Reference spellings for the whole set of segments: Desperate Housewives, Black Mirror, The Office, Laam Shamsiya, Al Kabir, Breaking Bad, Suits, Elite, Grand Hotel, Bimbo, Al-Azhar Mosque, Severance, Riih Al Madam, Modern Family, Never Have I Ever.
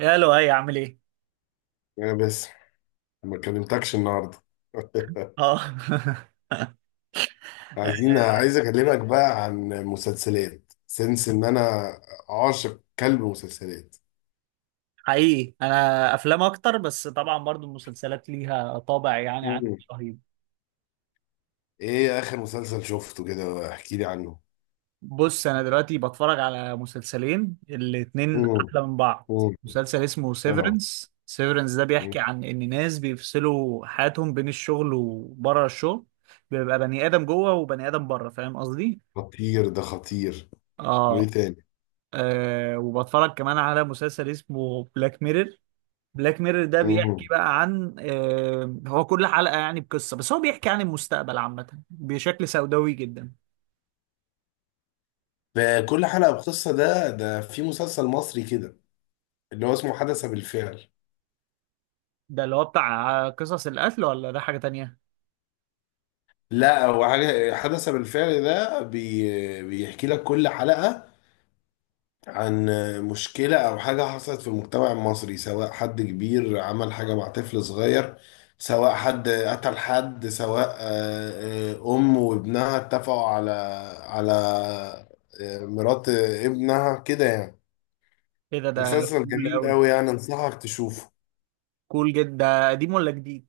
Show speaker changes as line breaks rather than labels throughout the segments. يا لؤي عامل ايه؟
يا بس. ما كلمتكش النهارده.
اه
عايز اكلمك بقى عن مسلسلات، سنس ان انا عاشق كلب مسلسلات.
حقيقي انا افلام اكتر، بس طبعا برضو المسلسلات ليها طابع يعني عندي
مم.
رهيب.
ايه اخر مسلسل شفته كده، احكي لي عنه؟
بص انا دلوقتي بتفرج على مسلسلين الاتنين
مم.
احلى من بعض.
مم.
مسلسل اسمه
اه.
سيفرنس. سيفرنس ده بيحكي
مم.
عن ان ناس بيفصلوا حياتهم بين الشغل وبره الشغل، بيبقى بني ادم جوه وبني ادم بره، فاهم قصدي؟
خطير، ده خطير. وايه
اه،
تاني؟
وبتفرج كمان على مسلسل اسمه بلاك ميرور. بلاك ميرور ده بيحكي
مم.
بقى عن هو كل حلقة يعني بقصة، بس هو بيحكي عن المستقبل عامة بشكل سوداوي جدا.
فكل حلقة بقصة. ده في مسلسل مصري كده، اللي هو اسمه حدث بالفعل.
ده اللي هو بتاع قصص القتل ولا ده حاجة تانية؟
لا، هو حاجة حدث بالفعل ده بيحكي لك كل حلقة عن مشكلة أو حاجة حصلت في المجتمع المصري، سواء حد كبير عمل حاجة مع طفل صغير، سواء حد قتل حد، سواء أم وابنها اتفقوا على مرات ابنها كده يعني.
ايه ده، ده
مسلسل
كول
جميل
قوي.
أوي يعني، أنصحك تشوفه.
كول جدا، ده قديم ولا جديد؟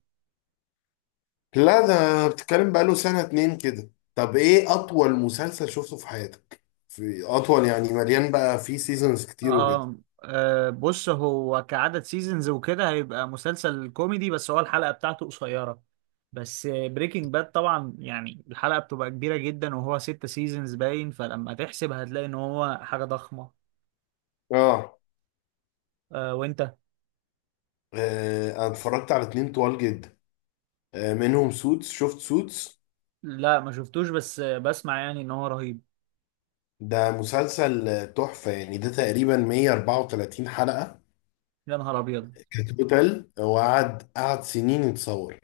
لا، ده بتتكلم بقاله سنة اتنين كده. طب إيه أطول مسلسل شفته في حياتك؟ في أطول يعني مليان بقى فيه سيزونز كتير وكده.
آه, آه بص، هو كعدد سيزونز وكده هيبقى مسلسل كوميدي بس هو الحلقة بتاعته قصيرة، بس بريكنج باد طبعا يعني الحلقة بتبقى كبيرة جدا وهو ست سيزونز باين، فلما تحسب هتلاقي ان هو حاجة ضخمة.
آه
آه، وانت؟
أنا اتفرجت على اتنين طوال جدا. منهم سوتس، شفت سوتس؟
لا ما شفتوش، بس بسمع يعني ان هو رهيب.
ده مسلسل تحفة يعني. ده تقريبا 134 حلقة
يا نهار ابيض.
كتوتال، وقعد قعد سنين يتصور.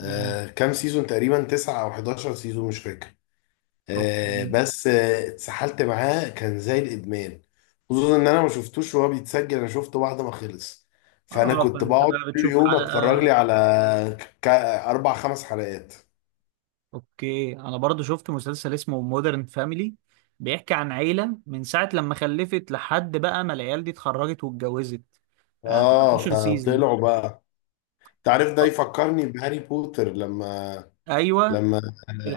مم.
كام سيزون؟ تقريبا 9 أو 11 سيزون، مش فاكر. آه
اوكي.
بس آه، اتسحلت معاه، كان زي الإدمان. خصوصا إن أنا ما شفتوش وهو بيتسجل، أنا شفته بعد ما خلص. فأنا
اه
كنت
فانت
بقعد
بقى
كل
بتشوف
يوم
حلقة.
أتفرج لي على أربع خمس حلقات.
اوكي انا برضو شفت مسلسل اسمه مودرن فاميلي، بيحكي عن عيلة من ساعة لما خلفت لحد بقى ما العيال دي اتخرجت واتجوزت، 13 سيزون.
فطلعوا بقى. تعرف، ده يفكرني بهاري بوتر لما
ايوه،
لما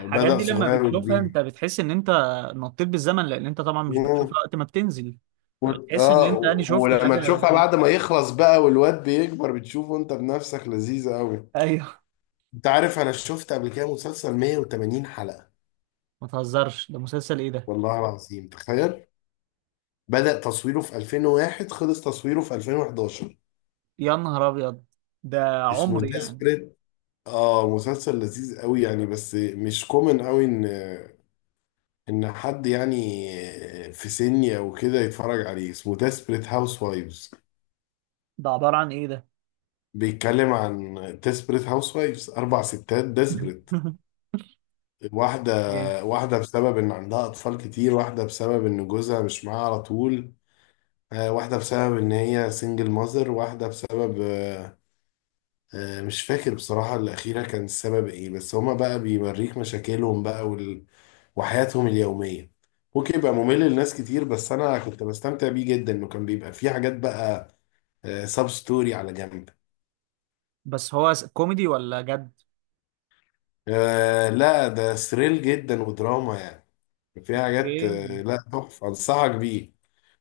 بدأ
دي لما
صغير
بتشوفها انت
وكبير.
بتحس ان انت نطيت بالزمن، لان انت طبعا مش
مم.
بتشوفها وقت ما بتنزل. فبتحس ان انت انا شفت
ولما
حاجة.
تشوفها بعد ما يخلص بقى والواد بيكبر، بتشوفه انت بنفسك، لذيذة قوي.
ايوه.
انت عارف، انا شفت قبل كده مسلسل 180 حلقة.
ما تهزرش، ده مسلسل ايه ده؟
والله العظيم تخيل. بدأ تصويره في 2001، خلص تصويره في 2011.
يا نهار ابيض، ده
اسمه
عمر يعني.
ديسبريت. اه، مسلسل لذيذ قوي يعني، بس مش كومن قوي ان حد يعني في سني او كده يتفرج عليه. اسمه ديسبريت هاوس وايفز.
ده عبارة عن ايه ده؟
بيتكلم عن ديسبريت هاوس وايفز، اربع ستات ديسبريت.
جامد.
واحده واحده بسبب ان عندها اطفال كتير، واحده بسبب ان جوزها مش معاها على طول، واحده بسبب ان هي سنجل ماذر، واحده بسبب مش فاكر بصراحة الأخيرة كان السبب إيه. بس هما بقى بيوريك مشاكلهم بقى وحياتهم اليومية. ممكن يبقى ممل لناس كتير، بس أنا كنت بستمتع بيه جدا، إنه كان بيبقى فيه حاجات بقى سب ستوري على جنب.
بس هو كوميدي ولا جد؟
لا، ده ثريل جدا ودراما يعني، فيها حاجات.
اوكي،
لا، تحفة، أنصحك بيه.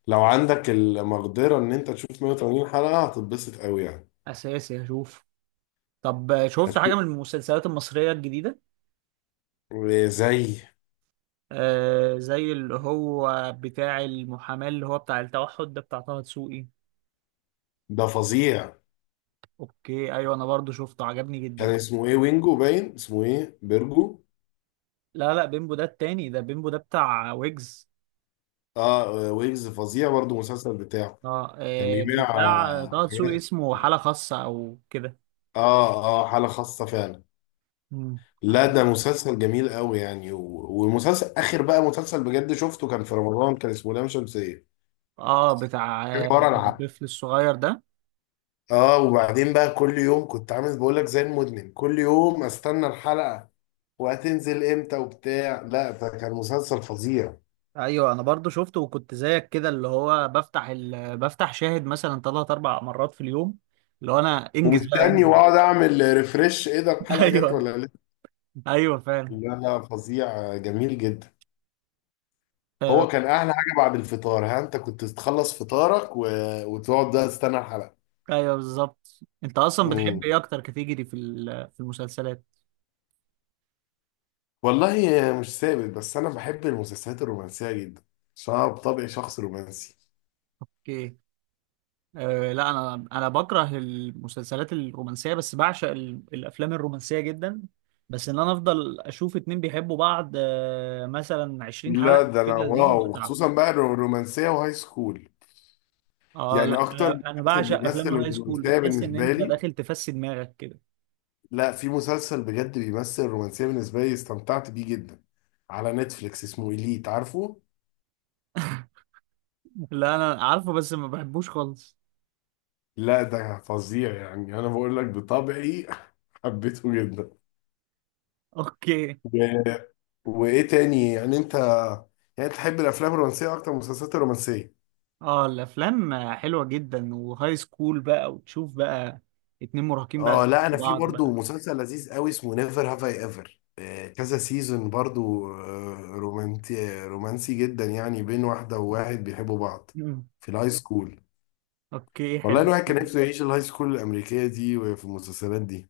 لو عندك المقدرة إن أنت تشوف 180 حلقة، هتتبسط أوي يعني.
اساسي هشوف. طب شفت حاجة
هتشوف.
من المسلسلات المصرية الجديدة؟
زي.
آه زي اللي هو بتاع المحاماة، اللي هو بتاع التوحد ده بتاع طه دسوقي.
ده فظيع.
اوكي، ايوه انا برضو شفته، عجبني
كان
جدا.
اسمه إيه؟ وينجو، باين اسمه إيه، بيرجو.
لا لا، بيمبو ده التاني، ده بيمبو ده بتاع ويجز.
اه، ويجز، فظيع برضه المسلسل بتاعه.
اه،
كان بيبيع
بتاع طه دسوقي
حاجات.
اسمه حالة خاصة او كده.
اه، اه، حالة خاصة فعلا.
مم.
لا، ده مسلسل جميل قوي يعني. و- ومسلسل اخر بقى، مسلسل بجد شفته كان في رمضان، كان اسمه لام شمسية.
اه بتاع
كان ورا العقل.
الطفل الصغير ده.
اه، وبعدين بقى كل يوم كنت عامل، بقول لك زي المدمن، كل يوم استنى الحلقة وهتنزل امتى وبتاع. لا، ده كان مسلسل فظيع.
ايوه انا برضو شفته وكنت زيك كده، اللي هو بفتح بفتح شاهد مثلا ثلاث اربع مرات في اليوم، اللي هو انا انجز بقى
ومستني،
انجز.
واقعد اعمل ريفرش، ايه ده، الحلقة جت
ايوه.
ولا لسه؟
ايوه فعلا.
لا، لا، فظيع، جميل جدا.
آه،
هو كان احلى حاجه بعد الفطار. ها، انت كنت تخلص فطارك وتقعد بقى تستنى الحلقه.
ايوه بالظبط. انت اصلا
مم.
بتحب ايه اكتر كاتيجوري في في المسلسلات؟
والله، مش ثابت، بس انا بحب المسلسلات الرومانسيه جدا، عشان انا بطبعي شخص رومانسي.
ايه؟ أه لا انا بكره المسلسلات الرومانسيه بس بعشق الافلام الرومانسيه جدا. بس انا افضل اشوف اتنين بيحبوا بعض مثلا 20
لا،
حلقه
ده انا
كده، دي
واو،
بتعب.
خصوصا بقى الرومانسيه وهاي سكول.
اه
يعني
لا
اكتر
انا
مسلسل
بعشق
بيمثل
افلام الهاي سكول،
الرومانسيه
بتحس ان
بالنسبه
انت
لي،
داخل تفسي دماغك كده.
لا، في مسلسل بجد بيمثل الرومانسيه بالنسبه لي، استمتعت بيه جدا، على نتفليكس، اسمه إليت، عارفه؟
لا انا عارفه، بس ما بحبوش خالص.
لا، ده فظيع يعني، انا بقول لك بطبعي. حبيته جدا
اوكي.
و... وايه تاني يعني؟ انت يعني تحب الافلام الرومانسيه اكتر من المسلسلات الرومانسيه؟
اه الافلام حلوه جدا، وهاي سكول بقى وتشوف بقى اتنين مراهقين بقى
اه لا،
بيحبوا
انا في
بعض
برضو
بقى.
مسلسل لذيذ قوي اسمه نيفر هاف اي ايفر، كذا سيزون برضو. آه، رومانتي رومانسي جدا يعني، بين واحده وواحد بيحبوا بعض
مم.
في الهاي سكول.
اوكي،
والله،
حلو.
الواحد كان نفسه يعيش الهاي سكول الامريكيه دي وفي المسلسلات دي.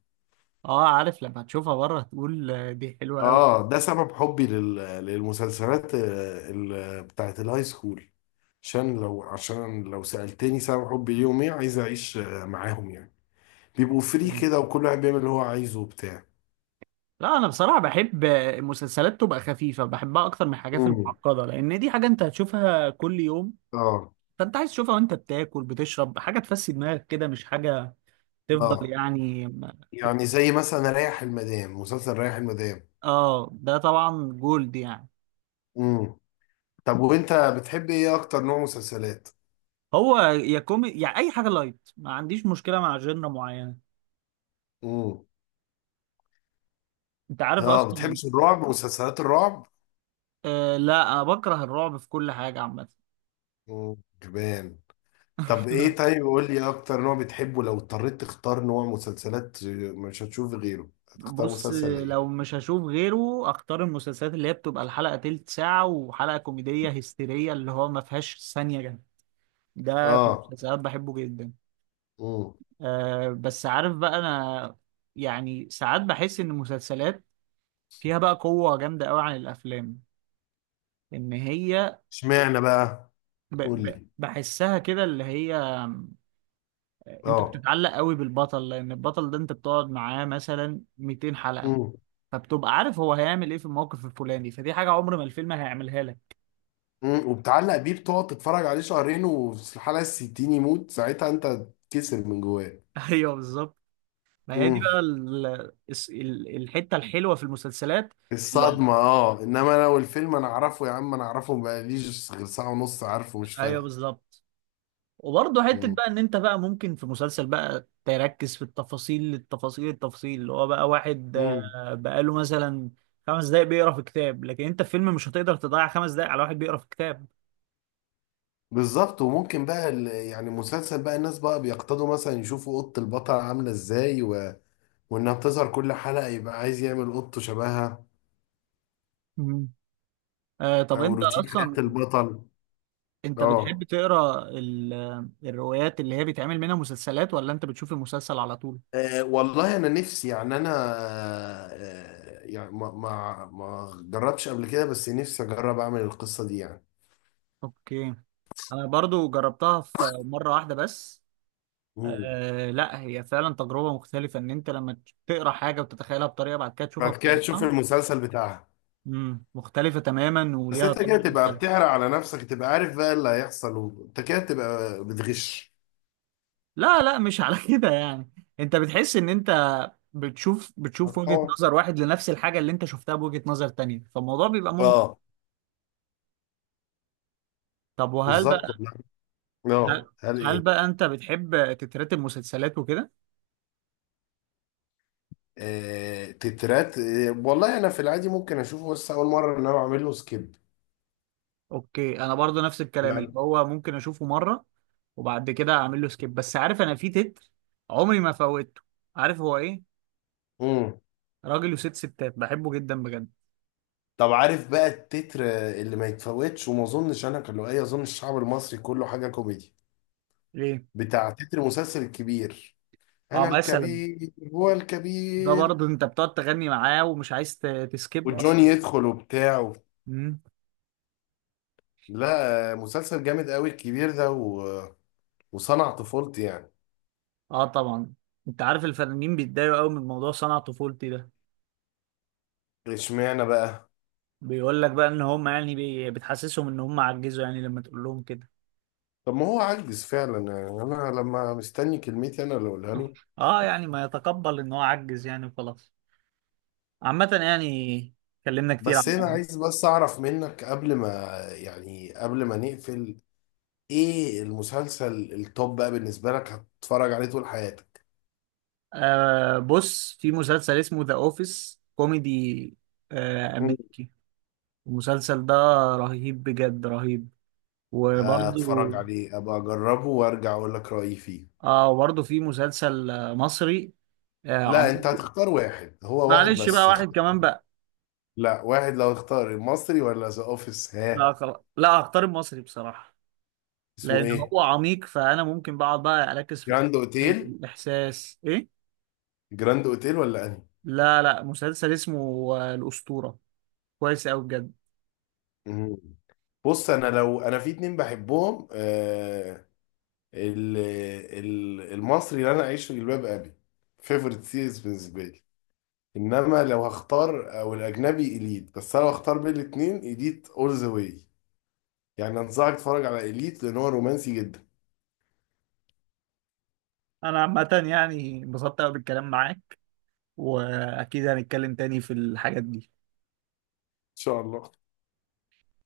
اه عارف، لما تشوفها بره تقول دي حلوه قوي.
اه، ده سبب حبي للمسلسلات بتاعت الهاي سكول. عشان لو سألتني سبب حبي ليهم ايه، عايز اعيش معاهم يعني، بيبقوا فري كده، وكل واحد بيعمل اللي هو عايزه وبتاع.
لا انا بصراحه بحب مسلسلات تبقى خفيفه، بحبها اكتر من الحاجات
امم.
المعقده، لان دي حاجه انت هتشوفها كل يوم،
اه،
فانت عايز تشوفها وانت بتاكل بتشرب، حاجه تفسي دماغك كده، مش حاجه تفضل
اه،
يعني.
يعني زي مثلا ريح المدام، مسلسل ريح المدام.
اه ده طبعا جولد يعني.
امم. طب وانت بتحب ايه اكتر نوع مسلسلات؟
هو يا كومي يعني، اي حاجه لايت، ما عنديش مشكله مع جنرا معينه.
امم.
انت عارف
اه،
اصلا.
بتحبش الرعب، مسلسلات الرعب؟
آه لا انا بكره الرعب في كل حاجه عامه.
كمان. طب ايه، طيب قول لي اكتر نوع بتحبه، لو اضطريت تختار نوع مسلسلات مش هتشوف غيره، هتختار
بص،
مسلسل ايه؟
لو مش هشوف غيره اختار المسلسلات اللي هي بتبقى الحلقه تلت ساعه، وحلقه كوميديه هستيريه اللي هو ما فيهاش ثانيه جنب، ده في
اه.
المسلسلات بحبه جدا.
امم.
آه بس عارف بقى انا، يعني ساعات بحس ان المسلسلات فيها بقى قوة جامدة قوي عن الافلام، ان هي
اشمعنى بقى؟
ب
قول
ب
لي.
بحسها كده اللي هي انت
اه.
بتتعلق قوي بالبطل، لان البطل ده انت بتقعد معاه مثلا 200 حلقة،
امم.
فبتبقى عارف هو هيعمل ايه في الموقف الفلاني، فدي حاجة عمر ما الفيلم هيعملها لك.
وبتعلق بيه، بتقعد تتفرج عليه شهرين، وفي الحلقه الستين يموت، ساعتها انت تكسر من جواك.
ايوه بالظبط. ما هي دي
امم
بقى الحتة الحلوة في المسلسلات. اللي-
الصدمه. اه، انما لو الفيلم انا اعرفه يا عم، انا اعرفه، بقاليش غير ساعه ونص، عارفه، مش
ايوه
فارقه.
بالظبط. وبرضه حتة بقى ان انت بقى ممكن في مسلسل بقى تركز في التفاصيل، التفاصيل، اللي هو بقى واحد
امم
بقاله مثلا خمس دقايق بيقرا في كتاب، لكن انت في فيلم مش هتقدر تضيع خمس دقايق على واحد بيقرا في كتاب.
بالظبط. وممكن بقى يعني مسلسل بقى، الناس بقى بيقتضوا مثلا يشوفوا قط البطل عاملة ازاي وانها بتظهر كل حلقة، يبقى عايز يعمل قطه شبهها،
مم. آه طب
او
انت
روتين حياة
اصلا،
البطل.
انت
اه،
بتحب تقرا الروايات اللي هي بيتعمل منها مسلسلات، ولا انت بتشوف المسلسل على طول؟
والله انا نفسي يعني. انا يعني ما جربتش قبل كده، بس نفسي اجرب اعمل القصة دي يعني.
اوكي، انا برضو جربتها في مرة واحدة بس.
مم.
آه لا هي فعلا تجربة مختلفة، ان انت لما تقرا حاجة وتتخيلها بطريقة، بعد كده تشوفها
بعد كده تشوف
بطريقة.
المسلسل بتاعها.
امم، مختلفة تماما
بس
وليها
انت
طبع
كده تبقى
مختلف.
بتحرق على نفسك، تبقى عارف بقى اللي هيحصل، وانت كده تبقى بتغش.
لا لا، مش على كده يعني. انت بتحس ان انت بتشوف وجهة
هتحاول.
نظر واحد لنفس الحاجة اللي انت شفتها بوجهة نظر تانية، فالموضوع بيبقى ممتع.
اه،
طب وهل بقى،
بالظبط.
هل,
اه، هل
هل
ايه؟
بقى انت بتحب تترتب مسلسلات وكده؟
تترات، والله انا في العادي ممكن اشوفه بس اول مره، ان انا بعمل له سكيب.
اوكي انا برضو نفس الكلام، اللي
لا.
هو ممكن اشوفه مرة وبعد كده اعمل له سكيب، بس عارف انا في تتر عمري ما فوتته. عارف هو ايه؟
امم.
راجل وست ستات، بحبه جدا بجد.
طب عارف بقى التتر اللي ما يتفوتش، وما اظنش انا كان له اي، اظن الشعب المصري كله، حاجه كوميدي،
ليه.
بتاع تتر مسلسل الكبير.
اه
انا
مثلا،
الكبير هو
ده
الكبير،
برضه انت بتقعد تغني معاه ومش عايز تسكيب
وجوني
اصلا.
يدخل وبتاع.
امم.
لا، مسلسل جامد قوي الكبير ده وصنع طفولتي يعني.
اه طبعا. انت عارف الفنانين بيتضايقوا قوي من موضوع صنع طفولتي ده،
اشمعنى بقى؟
بيقول لك بقى ان هم يعني بتحسسهم ان هم عجزوا يعني لما تقول لهم كده.
طب ما هو عجز فعلا يعني، انا لما مستني كلمتي انا اللي اقولها له.
اه يعني ما يتقبل ان هو عجز يعني، وخلاص. عامة يعني، اتكلمنا كتير عن
بس انا
الموضوع.
عايز، بس اعرف منك قبل ما يعني، قبل ما نقفل، ايه المسلسل التوب بقى بالنسبة لك هتتفرج عليه طول حياتك؟
آه بص، في مسلسل اسمه ذا اوفيس، كوميدي آه
مم.
امريكي. المسلسل ده رهيب بجد رهيب. وبرضه،
اتفرج عليه، ابقى اجربه وارجع اقول لك رأيي فيه.
اه وبرضه في مسلسل مصري آه
لا، انت
عميق.
هتختار واحد، هو واحد
معلش بقى،
بس
واحد كمان بقى.
لا، واحد، لو اختار المصري ولا ذا اوفيس،
لا
ها؟
خلاص، لا هختار المصري بصراحة،
اسمه
لأن
ايه؟
هو عميق، فأنا ممكن بقعد بقى أركز في
جراند
التفاصيل
اوتيل.
والإحساس إيه؟
جراند اوتيل ولا انهي؟
لا لا، مسلسل اسمه الأسطورة، كويس أوي بجد.
مم. بص انا، لو انا في اتنين بحبهم، ال- المصري اللي انا اعيش في جلباب ابي، فيفورت سيريز بالنسبه لي، انما لو هختار، او الاجنبي اليت. بس انا لو هختار بين الاثنين، اليت اول ذا واي. يعني انصحك تتفرج على اليت لان هو رومانسي جدا. ان
أنا عامة يعني انبسطت أوي بالكلام معاك، وأكيد هنتكلم تاني في الحاجات دي.
شاء الله.